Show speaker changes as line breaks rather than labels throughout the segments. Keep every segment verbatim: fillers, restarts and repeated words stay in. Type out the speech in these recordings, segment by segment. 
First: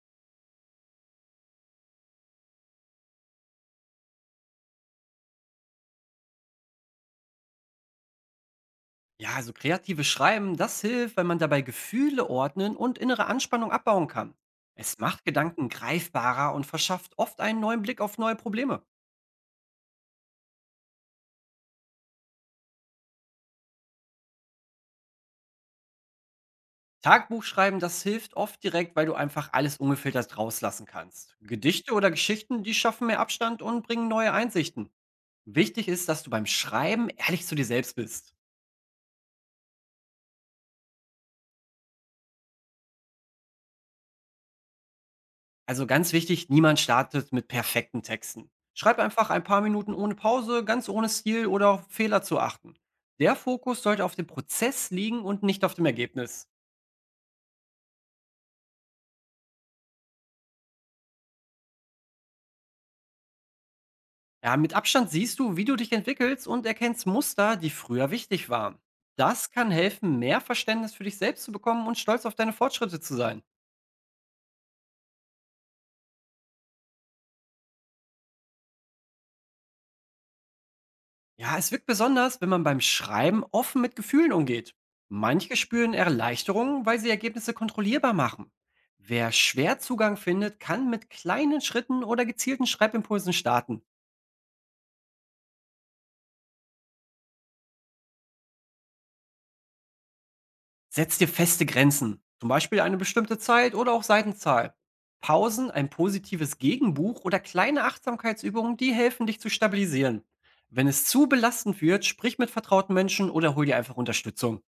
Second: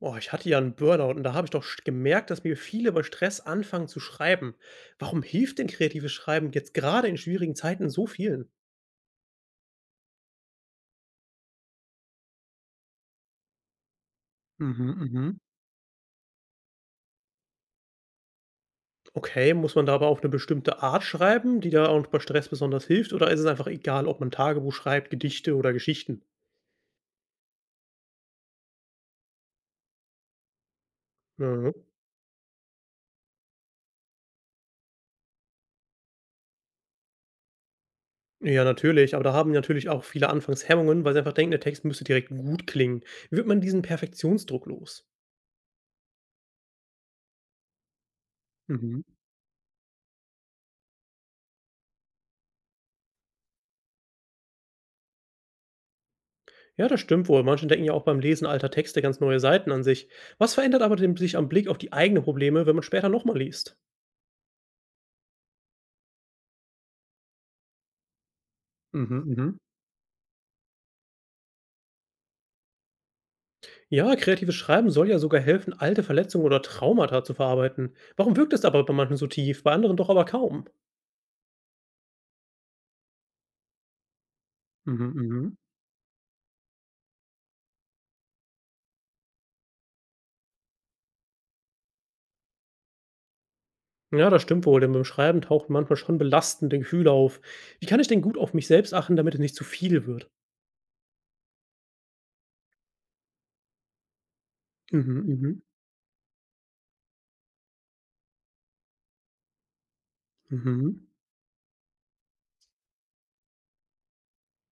Boah, ich hatte ja einen Burnout und da habe ich doch sch gemerkt, dass mir viele über Stress anfangen zu schreiben. Warum hilft denn kreatives Schreiben jetzt gerade in schwierigen Zeiten so vielen?
Ja, also kreatives Schreiben, das hilft, weil man dabei Gefühle ordnen und innere Anspannung abbauen kann.
Mhm,
Es macht
mhm.
Gedanken greifbarer und verschafft oft einen neuen Blick auf neue Probleme.
Okay, muss man da aber auf eine bestimmte Art schreiben, die da auch bei Stress besonders hilft, oder ist es einfach egal, ob man Tagebuch schreibt, Gedichte oder Geschichten?
Tagebuchschreiben, das hilft oft direkt, weil du einfach alles ungefiltert rauslassen kannst.
Mhm.
Gedichte oder Geschichten, die schaffen mehr Abstand und bringen neue Einsichten. Wichtig ist, dass du beim Schreiben ehrlich zu dir selbst bist.
Ja, natürlich, aber da haben natürlich auch viele anfangs Hemmungen, weil sie einfach denken, der Text müsste direkt gut klingen. Wie wird man diesen Perfektionsdruck los?
Also ganz wichtig, niemand startet mit perfekten Texten. Schreib
Mhm.
einfach ein paar Minuten ohne Pause, ganz ohne Stil oder auf Fehler zu achten. Der Fokus sollte auf dem Prozess liegen und nicht auf dem Ergebnis.
Ja, das stimmt wohl. Manche entdecken ja auch beim Lesen alter Texte ganz neue Seiten an sich. Was verändert aber den, sich am Blick auf die eigenen Probleme, wenn man später nochmal liest?
Ja, mit Abstand siehst du, wie du dich entwickelst und erkennst Muster, die früher wichtig waren.
Mhm,
Das
mhm.
kann helfen, mehr Verständnis für dich selbst zu bekommen und stolz auf deine Fortschritte zu sein.
Ja, kreatives Schreiben soll ja sogar helfen, alte Verletzungen oder Traumata zu verarbeiten. Warum wirkt es aber bei manchen so tief, bei anderen doch aber kaum?
Ja, es wirkt besonders, wenn man beim Schreiben offen mit Gefühlen umgeht.
Mhm,
Manche
mhm.
spüren Erleichterung, weil sie Ergebnisse kontrollierbar machen. Wer schwer Zugang findet, kann mit kleinen Schritten oder gezielten Schreibimpulsen starten.
Ja, das stimmt wohl, denn beim Schreiben tauchen manchmal schon belastende Gefühle auf. Wie kann ich denn gut auf mich selbst achten, damit es nicht zu viel wird?
Setz dir feste Grenzen, zum Beispiel eine bestimmte Zeit oder auch Seitenzahl.
Mhm, mhm.
Pausen, ein positives Gegenbuch oder kleine Achtsamkeitsübungen, die helfen dich zu stabilisieren. Wenn
Mhm.
es zu belastend wird, sprich mit vertrauten Menschen oder hol dir einfach Unterstützung.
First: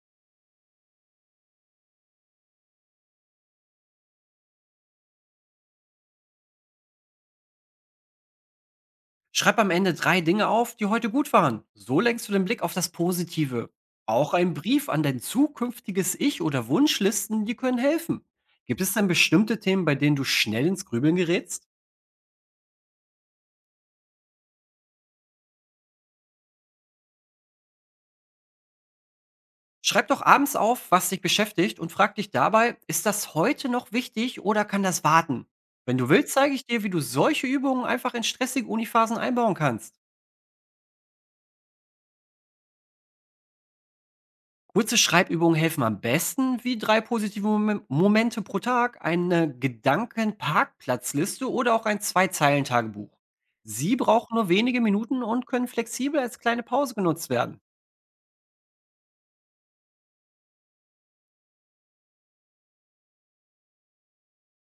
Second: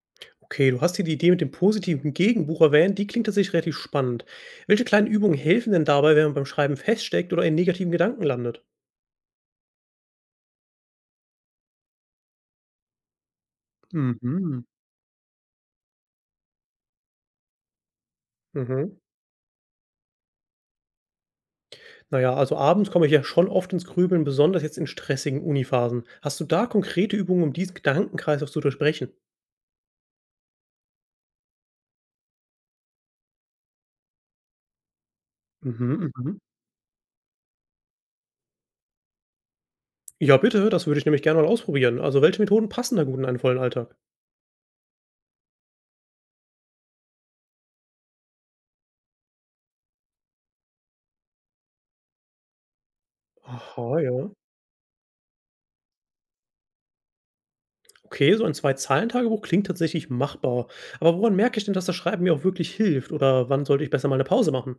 Okay, du hast hier die Idee mit dem positiven Gegenbuch erwähnt, die klingt tatsächlich relativ spannend. Welche kleinen Übungen helfen denn dabei, wenn man beim Schreiben feststeckt oder in negativen Gedanken landet?
Schreib am Ende drei Dinge auf, die heute gut waren. So lenkst du den Blick auf das Positive. Auch ein
Mhm.
Brief an dein zukünftiges Ich oder Wunschlisten, die können helfen. Gibt es
Mhm.
denn bestimmte Themen, bei denen du schnell ins Grübeln gerätst?
Naja, also abends komme ich ja schon oft ins Grübeln, besonders jetzt in stressigen Uniphasen. Hast du da konkrete Übungen, um diesen Gedankenkreis auch zu durchbrechen?
Schreib doch abends auf, was dich beschäftigt und frag dich dabei, ist das heute noch wichtig oder kann das warten? Wenn du
Mhm,
willst,
mhm.
zeige ich dir, wie du solche Übungen einfach in stressige Uniphasen einbauen kannst.
Ja, bitte, das würde ich nämlich gerne mal ausprobieren. Also, welche Methoden passen da gut in einen vollen Alltag?
Kurze Schreibübungen helfen am besten, wie drei positive Mom Momente pro Tag, eine Gedankenparkplatzliste oder auch ein Zwei-Zeilen-Tagebuch.
Aha,
Sie
ja.
brauchen nur wenige Minuten und können flexibel als kleine Pause genutzt werden.
Okay, so ein zwei zahlen tagebuch klingt tatsächlich machbar. Aber woran merke ich denn, dass das Schreiben mir auch wirklich hilft? Oder wann sollte ich besser mal eine Pause machen?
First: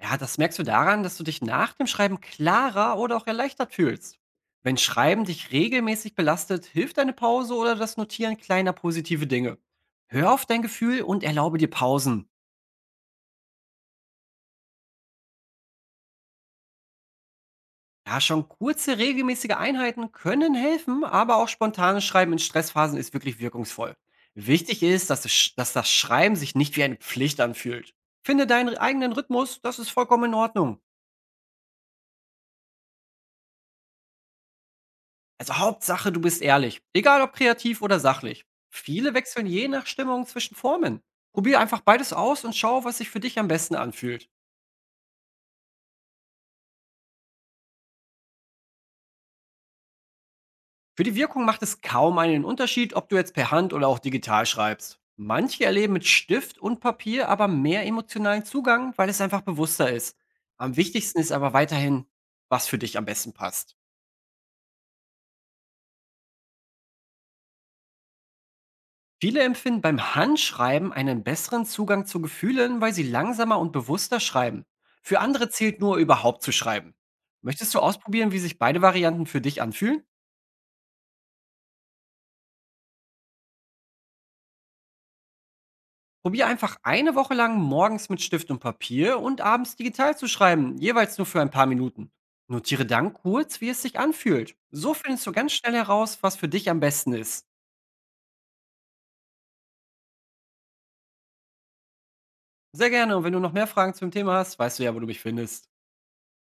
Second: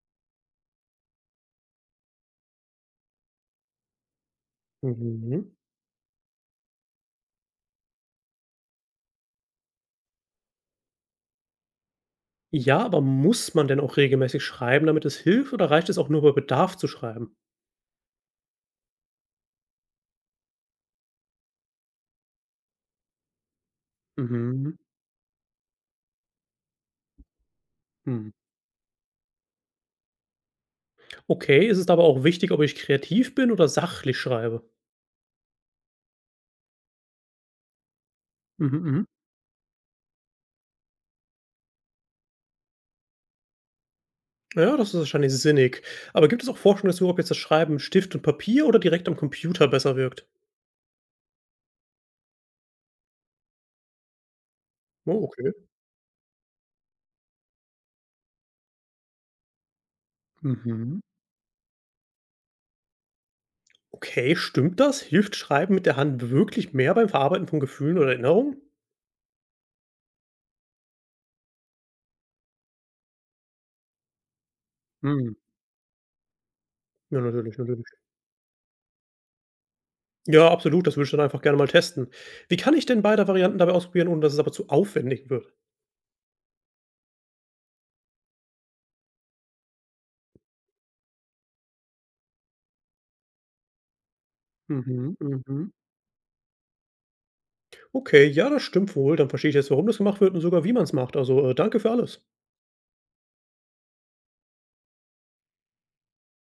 Ja, das merkst du daran, dass du dich nach dem Schreiben klarer oder auch erleichtert fühlst. Wenn Schreiben dich
Mhm.
regelmäßig belastet, hilft eine Pause oder das Notieren kleiner positive Dinge. Hör auf dein Gefühl und erlaube dir Pausen.
Ja, aber muss man denn auch regelmäßig schreiben, damit es hilft? Oder reicht es auch nur bei Bedarf zu schreiben?
Ja, schon kurze, regelmäßige Einheiten können helfen, aber auch spontanes Schreiben in Stressphasen ist wirklich wirkungsvoll.
Mhm.
Wichtig ist, dass, es, sch- dass das Schreiben sich nicht wie eine Pflicht anfühlt.
Hm.
Finde deinen eigenen Rhythmus, das ist vollkommen in Ordnung.
Okay, ist es aber auch wichtig, ob ich kreativ bin oder sachlich schreibe?
Also Hauptsache, du bist ehrlich, egal ob kreativ oder sachlich.
Mhm, mhm.
Viele wechseln je nach Stimmung zwischen Formen. Probier einfach beides aus und schau, was sich für dich am besten anfühlt.
Ja, das ist wahrscheinlich sinnig. Aber gibt es auch Forschung dazu, ob jetzt das Schreiben mit Stift und Papier oder direkt am Computer besser wirkt?
Für die Wirkung macht es kaum einen Unterschied, ob du jetzt per Hand oder auch digital schreibst.
Oh, okay.
Manche erleben mit Stift und Papier aber mehr emotionalen Zugang, weil es einfach bewusster ist. Am
Mhm.
wichtigsten ist aber weiterhin, was für dich am besten passt.
Okay, stimmt das? Hilft Schreiben mit der Hand wirklich mehr beim Verarbeiten von Gefühlen oder Erinnerungen?
Viele empfinden beim Handschreiben einen besseren Zugang zu Gefühlen, weil sie langsamer und bewusster schreiben. Für
Hm.
andere zählt nur überhaupt zu schreiben.
Ja, natürlich,
Möchtest du
natürlich.
ausprobieren, wie sich beide Varianten für dich anfühlen?
Ja, absolut, das würde ich dann einfach gerne mal testen. Wie kann ich denn beide Varianten dabei ausprobieren, ohne dass es aber zu aufwendig wird?
Probier einfach eine Woche lang morgens mit Stift und Papier und abends digital zu schreiben, jeweils nur für ein paar Minuten. Notiere dann kurz, wie es sich anfühlt. So
Mhm,
findest du ganz
mhm.
schnell heraus, was für dich am besten ist.
Okay, ja, das stimmt wohl. Dann verstehe ich jetzt, warum das gemacht wird und sogar wie man es macht. Also äh, danke für alles.
Sehr gerne und wenn du noch mehr Fragen zum Thema hast, weißt du ja, wo du mich findest.